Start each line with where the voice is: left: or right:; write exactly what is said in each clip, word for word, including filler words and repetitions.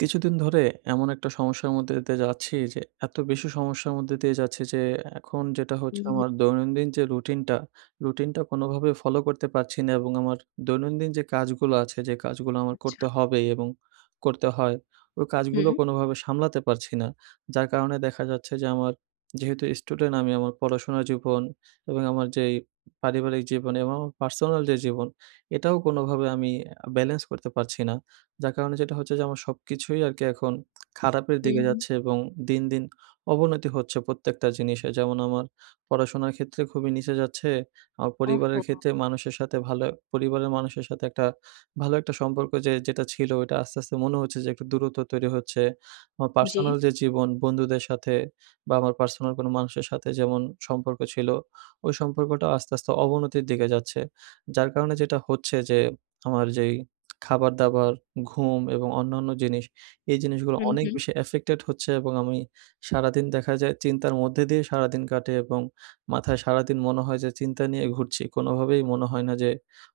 right: কিছুদিন ধরে এমন একটা সমস্যার মধ্যে দিয়ে যাচ্ছি যে এত বেশি সমস্যার মধ্যে দিয়ে যাচ্ছি যে এখন যেটা
left: হুম,
right: হচ্ছে,
left: হুম,
right: আমার দৈনন্দিন যে রুটিনটা, রুটিনটা কোনোভাবে ফলো করতে পারছি না এবং আমার দৈনন্দিন যে কাজগুলো আছে, যে কাজগুলো আমার
left: আচ্ছা।
right: করতে হবে এবং করতে হয়, ওই
left: হুম,
right: কাজগুলো কোনোভাবে সামলাতে পারছি না। যার কারণে দেখা যাচ্ছে যে আমার, যেহেতু স্টুডেন্ট আমি, আমার পড়াশোনার জীবন এবং আমার যেই পারিবারিক জীবন এবং আমার পার্সোনাল যে জীবন, এটাও কোনোভাবে আমি আ ব্যালেন্স করতে পারছি না। যার কারণে যেটা হচ্ছে যে আমার সবকিছুই আরকি এখন খারাপের
left: হুম,
right: দিকে
left: হুম।
right: যাচ্ছে এবং দিন, দিন অবনতি হচ্ছে প্রত্যেকটা জিনিসে। যেমন আমার পড়াশোনার ক্ষেত্রে খুবই নিচে যাচ্ছে। আমার পরিবারের
left: ওহহো!
right: ক্ষেত্রে মানুষের সাথে ভালো পরিবারের মানুষের সাথে একটা ভালো একটা সম্পর্ক যে যেটা ছিল, ওইটা আস্তে, আস্তে মনে হচ্ছে যে একটু দূরত্ব তৈরি হচ্ছে। আমার
left: জি।
right: পার্সোনাল যে জীবন, বন্ধুদের সাথে বা আমার পার্সোনাল কোনো মানুষের সাথে যেমন সম্পর্ক ছিল, ওই সম্পর্কটাও আস্তে, আস্তে অবনতির দিকে যাচ্ছে। যার কারণে যেটা হচ্ছে যে আমার যেই খাবার-দাবার, ঘুম এবং অন্যান্য জিনিস, এই জিনিসগুলো
left: হুম,
right: অনেক
left: হুম।
right: বেশি এফেক্টেড হচ্ছে এবং আমি সারাদিন দেখা যায় চিন্তার মধ্যে দিয়ে সারাদিন কাটে এবং মাথায় সারাদিন মনে হয় যে চিন্তা নিয়ে ঘুরছি। কোনোভাবেই মনে হয় না যে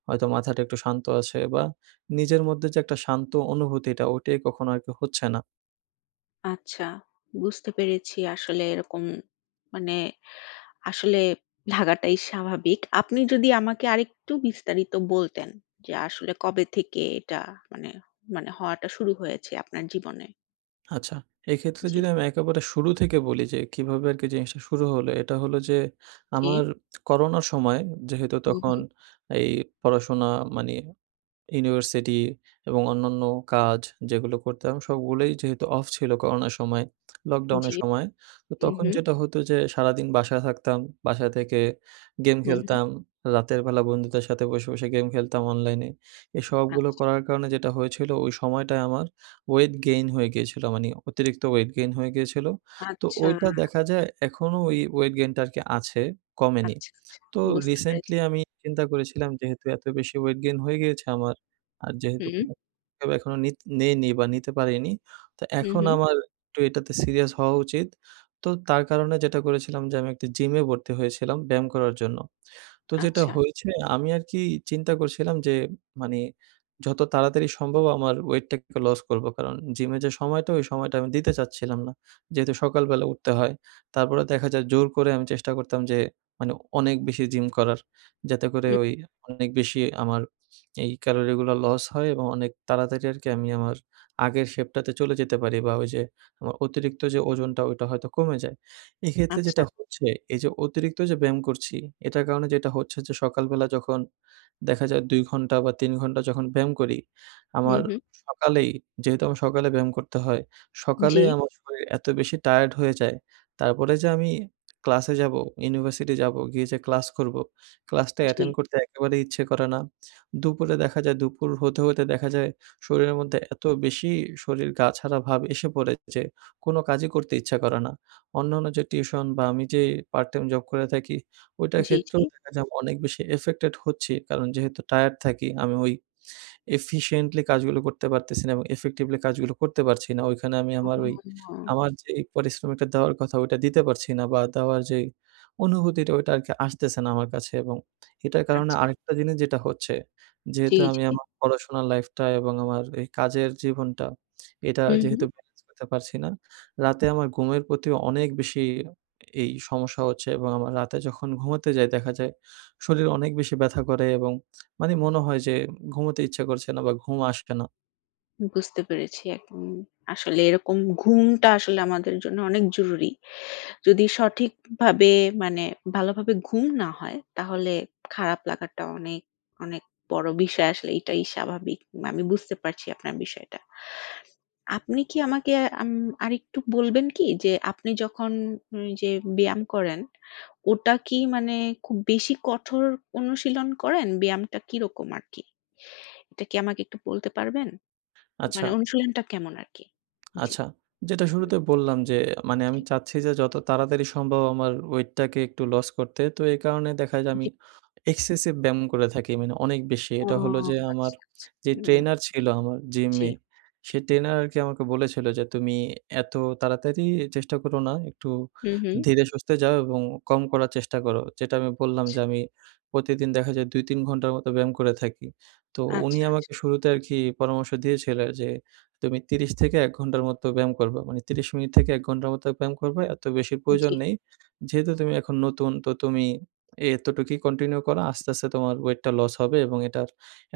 right: হয়তো মাথাটা একটু শান্ত আছে বা নিজের মধ্যে যে একটা শান্ত অনুভূতি, এটা ওইটাই কখনো আরকি হচ্ছে না।
left: আচ্ছা। বুঝতে পেরেছি আসলে এরকম মানে আসলে লাগাটাই স্বাভাবিক। আপনি যদি আমাকে আরেকটু বিস্তারিত বলতেন যে আসলে কবে থেকে এটা মানে মানে হওয়াটা শুরু হয়েছে আপনার জীবনে?
right: আচ্ছা, এক্ষেত্রে
left: জি,
right: যদি আমি একেবারে শুরু থেকে বলি যে কিভাবে আরকি জিনিসটা শুরু হলো, এটা হলো যে
left: জি।
right: আমার করোনার সময়, যেহেতু
left: হুম,
right: তখন
left: হুম।
right: এই পড়াশোনা, মানি ইউনিভার্সিটি এবং অন্যান্য কাজ, যেগুলো করতাম সবগুলোই যেহেতু অফ ছিল করোনার সময়,
left: জি।
right: লকডাউনের সময়। তো
left: হুম,
right: তখন
left: হুম।
right: যেটা হতো যে সারাদিন বাসায় থাকতাম। বাসা থেকে গেম
left: হুম, হুম।
right: খেলতাম। রাতের বেলা বন্ধুদের সাথে বসে, বসে গেম খেলতাম অনলাইনে। এই সবগুলো
left: আচ্ছা,
right: করার কারণে যেটা হয়েছিল, ওই সময়টায় আমার ওয়েট গেইন হয়ে গিয়েছিল। মানে অতিরিক্ত ওয়েট গেইন হয়ে গিয়েছিল। তো
left: আচ্ছা,
right: ওইটা দেখা যায় এখনো ওই ওয়েট গেইনটা আরকি আছে, কমেনি।
left: আচ্ছা, আচ্ছা।
right: তো
left: বুঝতে পেরেছি।
right: রিসেন্টলি আমি চিন্তা করেছিলাম, যেহেতু এত বেশি ওয়েট গেইন হয়ে গিয়েছে আমার, আর যেহেতু
left: হুম,
right: কোনো এভাবে এখনো নিত নেইনি বা নিতে পারিনি, তো
left: হুম,
right: এখন
left: হুম।
right: আমার একটু এটাতে সিরিয়াস হওয়া উচিত। তো তার কারণে যেটা করেছিলাম যে, আমি একটা জিমে ভর্তি হয়েছিলাম ব্যায়াম করার জন্য। তো যেটা
left: আচ্ছা।
right: হয়েছে, আমি আরকি চিন্তা করছিলাম যে, মানে যত তাড়াতাড়ি সম্ভব আমার ওয়েটটাকে লস করব। কারণ জিমে যে সময়টা, ওই সময়টা আমি দিতে চাচ্ছিলাম না। যেহেতু সকালবেলা উঠতে হয়। তারপরে দেখা যায় জোর করে আমি চেষ্টা করতাম যে, মানে অনেক বেশি জিম করার। যাতে করে
left: হুম,
right: ওই অনেক বেশি আমার এই ক্যালোরিগুলা লস হয় এবং অনেক তাড়াতাড়ি আরকি আমি আমার আগের শেপটাতে চলে যেতে পারি বা ওই যে আমার অতিরিক্ত যে ওজনটা, ওইটা হয়তো কমে যায়। এক্ষেত্রে
left: আচ্ছা।
right: যেটা হচ্ছে, এই যে অতিরিক্ত যে ব্যায়াম করছি, এটার কারণে যেটা হচ্ছে যে সকালবেলা যখন দেখা যায় দুই ঘন্টা বা তিন ঘন্টা যখন ব্যায়াম করি,
left: হুম,
right: আমার
left: হুম।
right: সকালেই, যেহেতু আমার সকালে ব্যায়াম করতে হয়, সকালে
left: জি,
right: আমার শরীর এত বেশি টায়ার্ড হয়ে যায়। তারপরে যে আমি ক্লাসে যাবো, ইউনিভার্সিটি যাবো, গিয়ে যে ক্লাস করব, ক্লাসটা
left: জি।
right: অ্যাটেন্ড করতে একেবারেই ইচ্ছে করে না। দুপুরে দেখা যায় দুপুর হতে, হতে দেখা যায় শরীরের মধ্যে এত বেশি শরীর গা ছাড়া ভাব এসে পড়ে যে কোনো কাজই করতে ইচ্ছা করে না। অন্যান্য যে টিউশন বা আমি যে পার্ট টাইম জব করে থাকি, ওইটার
left: জি, জি।
right: ক্ষেত্রেও দেখা যায় আমি অনেক বেশি এফেক্টেড হচ্ছি। কারণ যেহেতু টায়ারড থাকি, আমি ওই এফিশিয়েন্টলি কাজগুলো করতে পারতেছি না এবং effectively কাজগুলো করতে পারছি না। ওইখানে আমি
left: ও
right: আমার ওই আমার যেই পরিশ্রমটা দেওয়ার কথা, ওইটা দিতে পারছি না বা দেওয়ার যেই অনুভূতিটা, ওইটা আরকি আসতেছে না আমার কাছে। এবং এটার কারণে
left: আচ্ছা।
right: আরেকটা জিনিস যেটা হচ্ছে,
left: জি,
right: যেহেতু
left: জি।
right: আমি আমার পড়াশোনার লাইফটা এবং আমার এই কাজের জীবনটা, এটা
left: হুম, হুম।
right: যেহেতু ব্যালেন্স করতে পারছি না, রাতে আমার ঘুমের প্রতিও অনেক বেশি এই সমস্যা হচ্ছে এবং আমার রাতে যখন ঘুমাতে যাই, দেখা যায় শরীর অনেক বেশি ব্যথা করে এবং মানে মনে হয় যে ঘুমোতে ইচ্ছা করছে না বা ঘুম আসছে না।
left: বুঝতে পেরেছি একদম। আসলে এরকম ঘুমটা আসলে আমাদের জন্য অনেক জরুরি। যদি সঠিকভাবে মানে ভালোভাবে ঘুম না হয় তাহলে খারাপ লাগাটা অনেক, অনেক বড় বিষয় আসলে এটাই স্বাভাবিক। আমি বুঝতে পারছি আপনার বিষয়টা। আপনি কি আমাকে আম আরেকটু বলবেন কি যে আপনি যখন ওই যে ব্যায়াম করেন, ওটা কি মানে খুব বেশি কঠোর অনুশীলন করেন? ব্যায়ামটা কিরকম আরকি? এটা কি আমাকে একটু বলতে পারবেন? মানে
right: আচ্ছা।
left: অনুশীলনটা কেমন আরকি? জি,
right: আচ্ছা, যেটা
left: হুম,
right: শুরুতে বললাম যে, মানে
left: জি,
right: আমি চাচ্ছি যে যত তাড়াতাড়ি সম্ভব আমার ওয়েটটাকে একটু লস করতে। তো এই কারণে দেখা যায় আমি
left: জি।
right: এক্সেসিভ ব্যায়াম করে থাকি। মানে অনেক বেশি।
left: ও
right: এটা হলো যে আমার
left: আচ্ছা, আচ্ছা।
right: যে
left: হুম,
right: ট্রেনার ছিল আমার
left: জি।
right: জিমে, সে ট্রেনার আরকি আমাকে বলেছিল যে, "তুমি এত তাড়াতাড়ি চেষ্টা করো না। একটু
left: হুম, হুম।
right: ধীরে সুস্থে যাও এবং কম করার চেষ্টা করো।" যেটা আমি বললাম যে আমি প্রতিদিন দেখা যায় দুই তিন ঘন্টার মতো ব্যায়াম করে থাকি। তো উনি
left: আচ্ছা, আচ্ছা।
right: আমাকে শুরুতে আরকি পরামর্শ দিয়েছিলেন যে, তুমি ত্রিশ থেকে এক ঘন্টার মতো ব্যায়াম করবা। মানে ত্রিশ মিনিট থেকে এক ঘন্টার মতো ব্যায়াম করবা। এত বেশি প্রয়োজন
left: জি,
right: নেই। যেহেতু তুমি এখন নতুন, তো তুমি এতটুকুই কন্টিনিউ করো। আস্তে, আস্তে তোমার ওয়েটটা লস হবে এবং এটার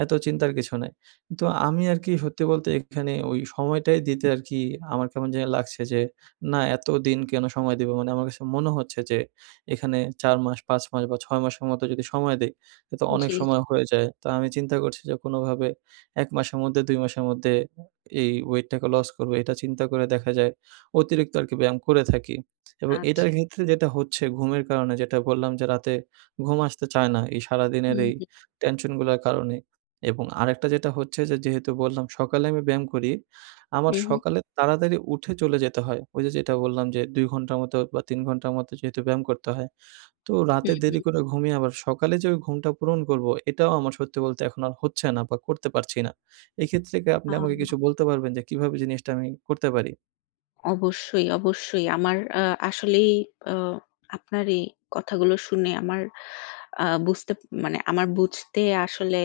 right: এত চিন্তার কিছু নাই। তো আমি আরকি সত্যি বলতে এখানে ওই সময়টাই দিতে আরকি আমার কেমন জানি লাগছে যে, না এতদিন কেন সময় দিব? মানে আমার কাছে মনে হচ্ছে যে এখানে চার মাস, পাঁচ মাস বা ছয় মাসের মতো যদি সময় দেই, তো অনেক
left: জি, জি।
right: সময় হয়ে যায়। তো আমি চিন্তা করছি যে কোনোভাবে এক মাসের মধ্যে, দুই মাসের মধ্যে এই ওয়েটটাকে লস করব, এটা চিন্তা করে দেখা যায় অতিরিক্ত আরকি ব্যায়াম করে থাকি। এবং এটার
left: আচ্ছা।
right: ক্ষেত্রে যেটা হচ্ছে ঘুমের কারণে, যেটা বললাম যে রাতে ঘুম আসতে চায় না এই সারাদিনের
left: হুম,
right: এই
left: হুম,
right: টেনশনগুলার কারণে। এবং আরেকটা যেটা হচ্ছে যে যেহেতু বললাম সকালে আমি ব্যায়াম করি, আমার
left: হুম, হুম,
right: সকালে তাড়াতাড়ি উঠে চলে যেতে হয়। ওই যে যেটা বললাম যে দুই ঘন্টার মতো বা তিন ঘন্টার মতো যেহেতু ব্যায়াম করতে হয়। তো রাতে
left: হুম,
right: দেরি
left: হুম।
right: করে ঘুমিয়ে আবার সকালে যে ওই ঘুমটা পূরণ করব, এটাও আমার সত্যি বলতে এখন আর হচ্ছে না বা করতে পারছি না। এক্ষেত্রে কি
left: আ
right: আপনি আমাকে কিছু বলতে পারবেন যে কিভাবে জিনিসটা আমি করতে পারি?
left: অবশ্যই, অবশ্যই। আমার আ আসলেই আ আপনার এই কথাগুলো শুনে আমার আ বুঝতে মানে আমার বুঝতে আসলে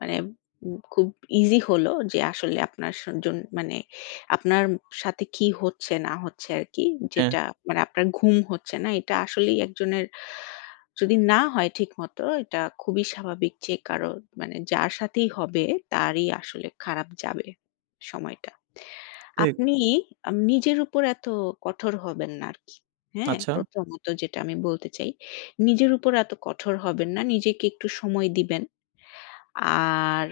left: মানে উম খুব ইজি হলো যে আসলে আপনার স জন মানে আপনার সাথে কি হচ্ছে না হচ্ছে আরকি।
right: হ্যাঁ,
left: যেটা মানে আপনার ঘুম হচ্ছে না। এটা আসলেই একজনের যদি না হয় ঠিকমতো এটা খুবই স্বাভাবিক যে কারো মানে যার সাথেই হবে তারই আসলে খারাপ যাবে সময়টা।
right: ঠিক।
left: আপনি আ নিজের উপর এত কঠোর হবেন না আরকি। হ্যাঁ?
right: আচ্ছা,
left: প্রথমত যেটা আমি বলতে চাই, নিজের উপর এত কঠোর হবেন না। নিজেকে একটু সময় দিবেন। আর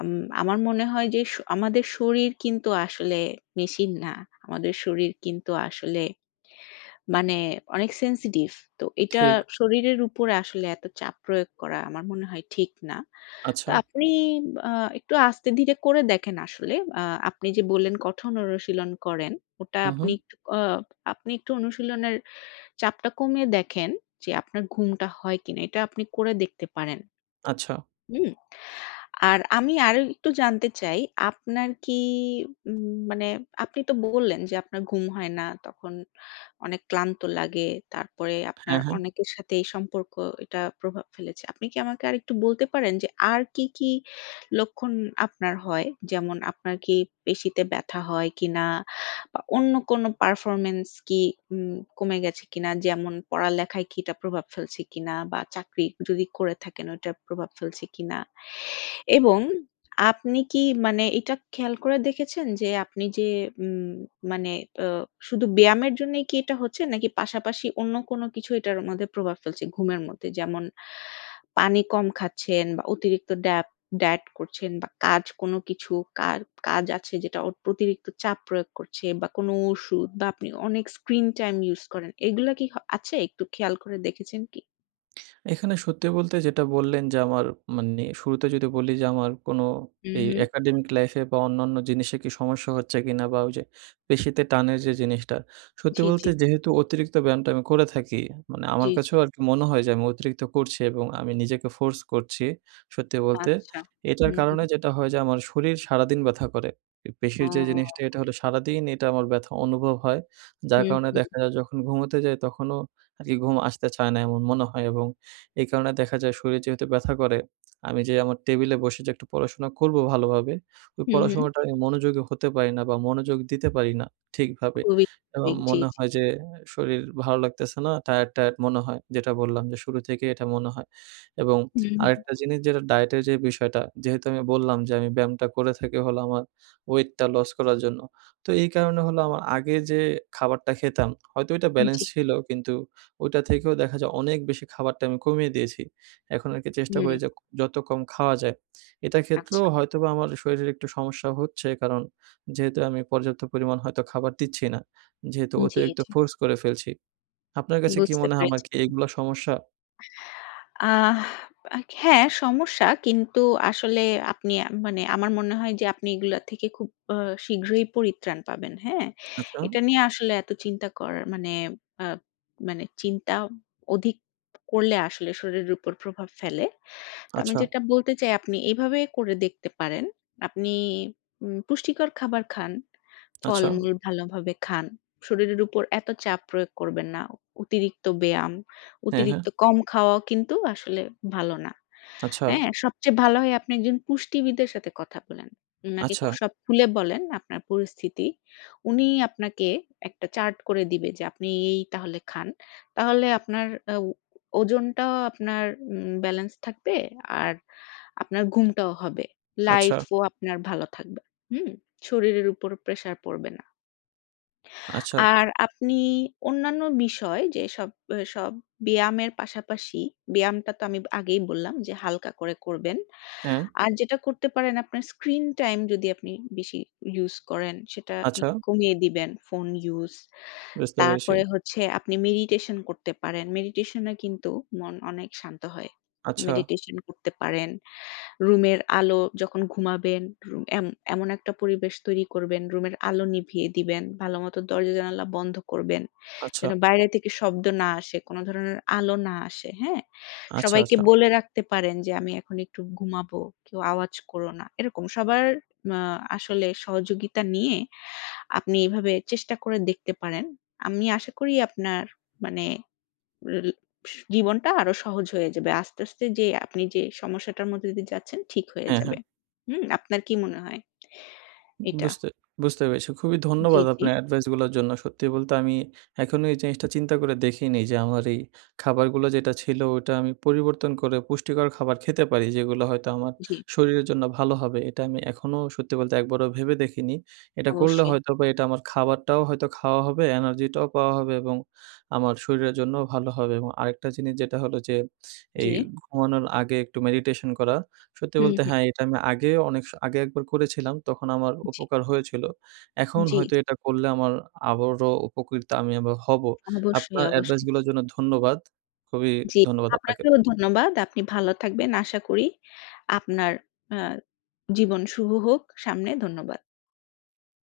left: আম আমার মনে হয় যে স আমাদের শরীর কিন্তু আসলে মেশিন না। আমাদের শরীর কিন্তু আসলে মানে অনেক সেনসিটিভ। তো এটা
right: ঠিক।
left: শরীরের উপরে আসলে এত চাপ প্রয়োগ করা আমার মনে হয় ঠিক না। তো
right: আচ্ছা।
left: আপনি আ একটু আস্তে ধীরে করে দেখেন আসলে। আ আপনি যে বললেন কঠোর অনুশীলন করেন, ওটা
right: হু, হু।
left: আপনি একটু আ আপনি একটু অনুশীলনের চাপটা কমিয়ে দেখেন যে আপনার ঘুমটা হয় কিনা। এটা আপনি করে দেখতে পারেন।
right: আচ্ছা।
left: হুম? আর আমি আরো একটু জানতে চাই, আপনার কি উম মানে আপনি তো বললেন যে আপনার ঘুম হয় না, তখন অনেক ক্লান্ত লাগে। তারপরে আপনার
right: হ্যাঁ, হ্যাঁ।
left: অনেকের সাথে এই সম্পর্ক এটা প্রভাব ফেলেছে। আপনি কি আমাকে আরেকটু বলতে পারেন যে আর কি, কি লক্ষণ আপনার হয়? যেমন আপনার কি পেশিতে ব্যথা হয় কিনা? বা অন্য কোনো পারফরম্যান্স কি উম কমে গেছে কিনা? যেমন পড়ালেখায় কি এটা প্রভাব ফেলছে কিনা? বা চাকরি যদি করে থাকেন ওইটার প্রভাব ফেলছে কিনা? এবং আপনি কি মানে এটা খেয়াল করে দেখেছেন যে আপনি যে উম মানে আ শুধু ব্যায়ামের জন্যই কি এটা হচ্ছে? নাকি পাশাপাশি অন্য কোনো কিছু এটার মধ্যে প্রভাব ফেলছে ঘুমের মধ্যে? যেমন পানি কম খাচ্ছেন বা অতিরিক্ত ড্যাপ ডায়েট করছেন বা কাজ কোনো কিছু কার কাজ আছে যেটা অ অতিরিক্ত চাপ প্রয়োগ করছে বা কোনো ওষুধ বা আপনি অনেক স্ক্রিন টাইম ইউজ করেন। এগুলা কি হ আছে? একটু খেয়াল করে দেখেছেন কি?
right: এখানে সত্যি বলতে যেটা বললেন যে আমার, মানে শুরুতে যদি বলি যে আমার কোনো
left: হুম,
right: এই
left: হুম।
right: একাডেমিক লাইফে বা অন্যান্য জিনিসে কি সমস্যা হচ্ছে কিনা বা ওই যে পেশিতে টানের যে জিনিসটা। সত্যি
left: জি, জি।
right: বলতে যেহেতু অতিরিক্ত ব্যায়ামটা আমি করে থাকি, মানে আমার
left: জি, জি।
right: কাছেও আরকি মনে হয় যে আমি অতিরিক্ত করছি এবং আমি নিজেকে ফোর্স করছি সত্যি বলতে।
left: আচ্ছা।
right: এটার
left: হুম, হুম।
right: কারণে যেটা হয় যে আমার শরীর সারাদিন ব্যথা করে। এ পেশির যে জিনিসটা,
left: ও।
right: এটা হলো সারাদিন এটা আমার ব্যথা অনুভব হয়। যার
left: হুম,
right: কারণে
left: হুম।
right: দেখা যায় যখন ঘুমোতে যাই, তখনও আরকি ঘুম আসতে চায় না এমন মনে হয় এবং এই কারণে দেখা যায় শরীরে যেহেতু ব্যথা করে, আমি যে আমার টেবিলে বসে যে একটু পড়াশোনা করব ভালোভাবে, ওই
left: হুম, হুম।
right: পড়াশোনাটা আমি মনোযোগী হতে পারি না বা মনোযোগ দিতে পারি না ঠিকভাবে।
left: খুবই
right: এবং
left: স্বাভাবিক। জি,
right: মনে
left: জি।
right: হয় যে শরীর ভালো লাগতেছে না, টায়ার্ড, টায়ার্ড মনে হয়। যেটা বললাম যে শুরু থেকেই এটা মনে হয়। এবং
left: হুম, হুম।
right: আরেকটা জিনিস যেটা ডায়েটের যে বিষয়টা, যেহেতু আমি বললাম যে আমি ব্যায়ামটা করে থাকি হলো আমার ওয়েটটা লস করার জন্য। তো এই কারণে হলো আমার আগে যে খাবারটা খেতাম, হয়তো এটা ব্যালেন্স
left: জি।
right: ছিল, কিন্তু ওইটা থেকেও দেখা যায় অনেক বেশি খাবারটা আমি কমিয়ে দিয়েছি। এখন আরকি চেষ্টা
left: হুম।
right: করি যে যত কম খাওয়া যায়। এটা ক্ষেত্রেও
left: আচ্ছা।
right: হয়তোবা আমার শরীরের একটু সমস্যা হচ্ছে, কারণ যেহেতু আমি পর্যাপ্ত পরিমাণ হয়তো খাবার দিচ্ছি না। যেহেতু
left: জি,
right: অতিরিক্ত
left: জি।
right: ফোর্স করে ফেলছি। আপনার কাছে কি
left: বুঝতে
right: মনে হয় আমার
left: পেরেছি।
right: কি এগুলা সমস্যা?
left: আহ হ্যাঁ, সমস্যা কিন্তু আসলে আপনি মানে আমার মনে হয় যে আপনি এগুলা থেকে খুব আ শীঘ্রই পরিত্রাণ পাবেন। হ্যাঁ?
right: আচ্ছা,
left: এটা নিয়ে আসলে এত চিন্তা করার মানে আ মানে চিন্তা অধিক করলে আসলে শরীরের উপর প্রভাব ফেলে। তো আমি
right: আচ্ছা,
left: যেটা বলতে চাই আপনি এভাবে করে দেখতে পারেন। আপনি উম পুষ্টিকর খাবার খান,
right: আচ্ছা।
left: ফলমূল ভালোভাবে খান। শরীরের উপর এত চাপ প্রয়োগ করবেন না। অতিরিক্ত ব্যায়াম,
right: হ্যাঁ, হ্যাঁ।
left: অতিরিক্ত কম খাওয়াও কিন্তু আসলে ভালো না।
right: আচ্ছা,
left: হ্যাঁ, সবচেয়ে ভালো হয় আপনি একজন পুষ্টিবিদের সাথে কথা বলেন। উনাকে
right: আচ্ছা,
left: খু সব খুলে বলেন আপনার পরিস্থিতি। উনি আপনাকে একটা চার্ট করে দিবে যে আপনি এই তাহলে খান। তাহলে আপনার আ ও ওজনটাও আপনার উম ব্যালেন্স থাকবে আর আপনার ঘুমটাও হবে।
right: আচ্ছা,
left: লাইফ ও আপনার ভালো থাকবে। হুম? শরীরের উপর প্রেশার পড়বে না।
right: আচ্ছা।
left: আর আপনি অন্যান্য বিষয় যে সব সব ব্যায়ামের পাশাপাশি ব্যায়ামটা তো আমি আগেই বললাম যে হালকা করে করবেন।
right: হ্যাঁ,
left: আর যেটা করতে পারেন আপনার স্ক্রিন টাইম যদি আপনি বেশি ইউজ করেন সেটা ই
right: আচ্ছা।
left: কমিয়ে দিবেন ফোন ইউজ।
right: বুঝতে পেরেছি।
left: তারপরে হচ্ছে আপনি মেডিটেশন করতে পারেন। মেডিটেশন এ কিন্তু মন অনেক শান্ত হয়।
right: আচ্ছা,
left: মেডিটেশন করতে পারেন। রুমের আলো যখন ঘুমাবেন, রুম এম এমন একটা পরিবেশ তৈরি করবেন, রুমের আলো নিভিয়ে দিবেন, ভালোমতো দরজা-জানালা বন্ধ করবেন।
right: আচ্ছা,
left: যেন বাইরে থেকে শব্দ না আসে, কোনো ধরনের আলো না আসে, হ্যাঁ?
right: আচ্ছা,
left: সবাইকে
right: আচ্ছা।
left: বলে রাখতে পারেন যে, "আমি এখন একটু ঘুমাবো, কেউ আওয়াজ করো না।" এরকম সবার মা আসলে সহযোগিতা নিয়ে আপনি এভাবে চেষ্টা করে দেখতে পারেন। আমি আশা করি আপনার মানে রিল জীবনটা আরো সহজ হয়ে যাবে। আস্তে, আস্তে যে আপনি যে সমস্যাটার মধ্যে দিয়ে যাচ্ছেন ঠিক হয়ে
right: হ্যাঁ,
left: যাবে।
right: হ্যাঁ।
left: হুম? আপনার কি মনে হয় এটা?
right: বুঝতে বুঝতে পেরেছি। খুবই
left: জি,
right: ধন্যবাদ
left: জি,
right: আপনার অ্যাডভাইস গুলোর জন্য। সত্যি বলতে আমি এখনো এই জিনিসটা চিন্তা করে দেখিনি যে আমার এই খাবারগুলো যেটা ছিল, ওটা আমি পরিবর্তন করে পুষ্টিকর খাবার খেতে পারি, যেগুলো হয়তো আমার
left: জি,
right: শরীরের জন্য ভালো হবে। এটা আমি এখনো সত্যি বলতে একবারও ভেবে দেখিনি। এটা করলে
left: অবশ্যই।
right: হয়তোবা এটা আমার খাবারটাও হয়তো খাওয়া হবে, এনার্জিটাও পাওয়া হবে এবং আমার শরীরের জন্যও ভালো হবে। এবং আরেকটা জিনিস যেটা হলো যে
left: জি।
right: এই ঘুমানোর আগে একটু মেডিটেশন করা। সত্যি
left: হুম,
right: বলতে
left: হুম।
right: হ্যাঁ, এটা আমি আগে অনেক স আগে একবার করেছিলাম। তখন আমার
left: জি,
right: উপকার হয়েছিল। এখন
left: জি,
right: হয়তো এটা করলে আমার আবারও উপকৃত আমি আবার হব।
left: অবশ্যই,
right: আপনার এডভাইস
left: অবশ্যই।
right: গুলোর জন্য ধন্যবাদ। খুবই
left: জি,
right: ধন্যবাদ আপনাকে।
left: আপনাকেও ধন্যবাদ। আপনি ভালো থাকবেন। আশা করি আপনার আ জীবন শুভ হোক সামনে। ধন্যবাদ।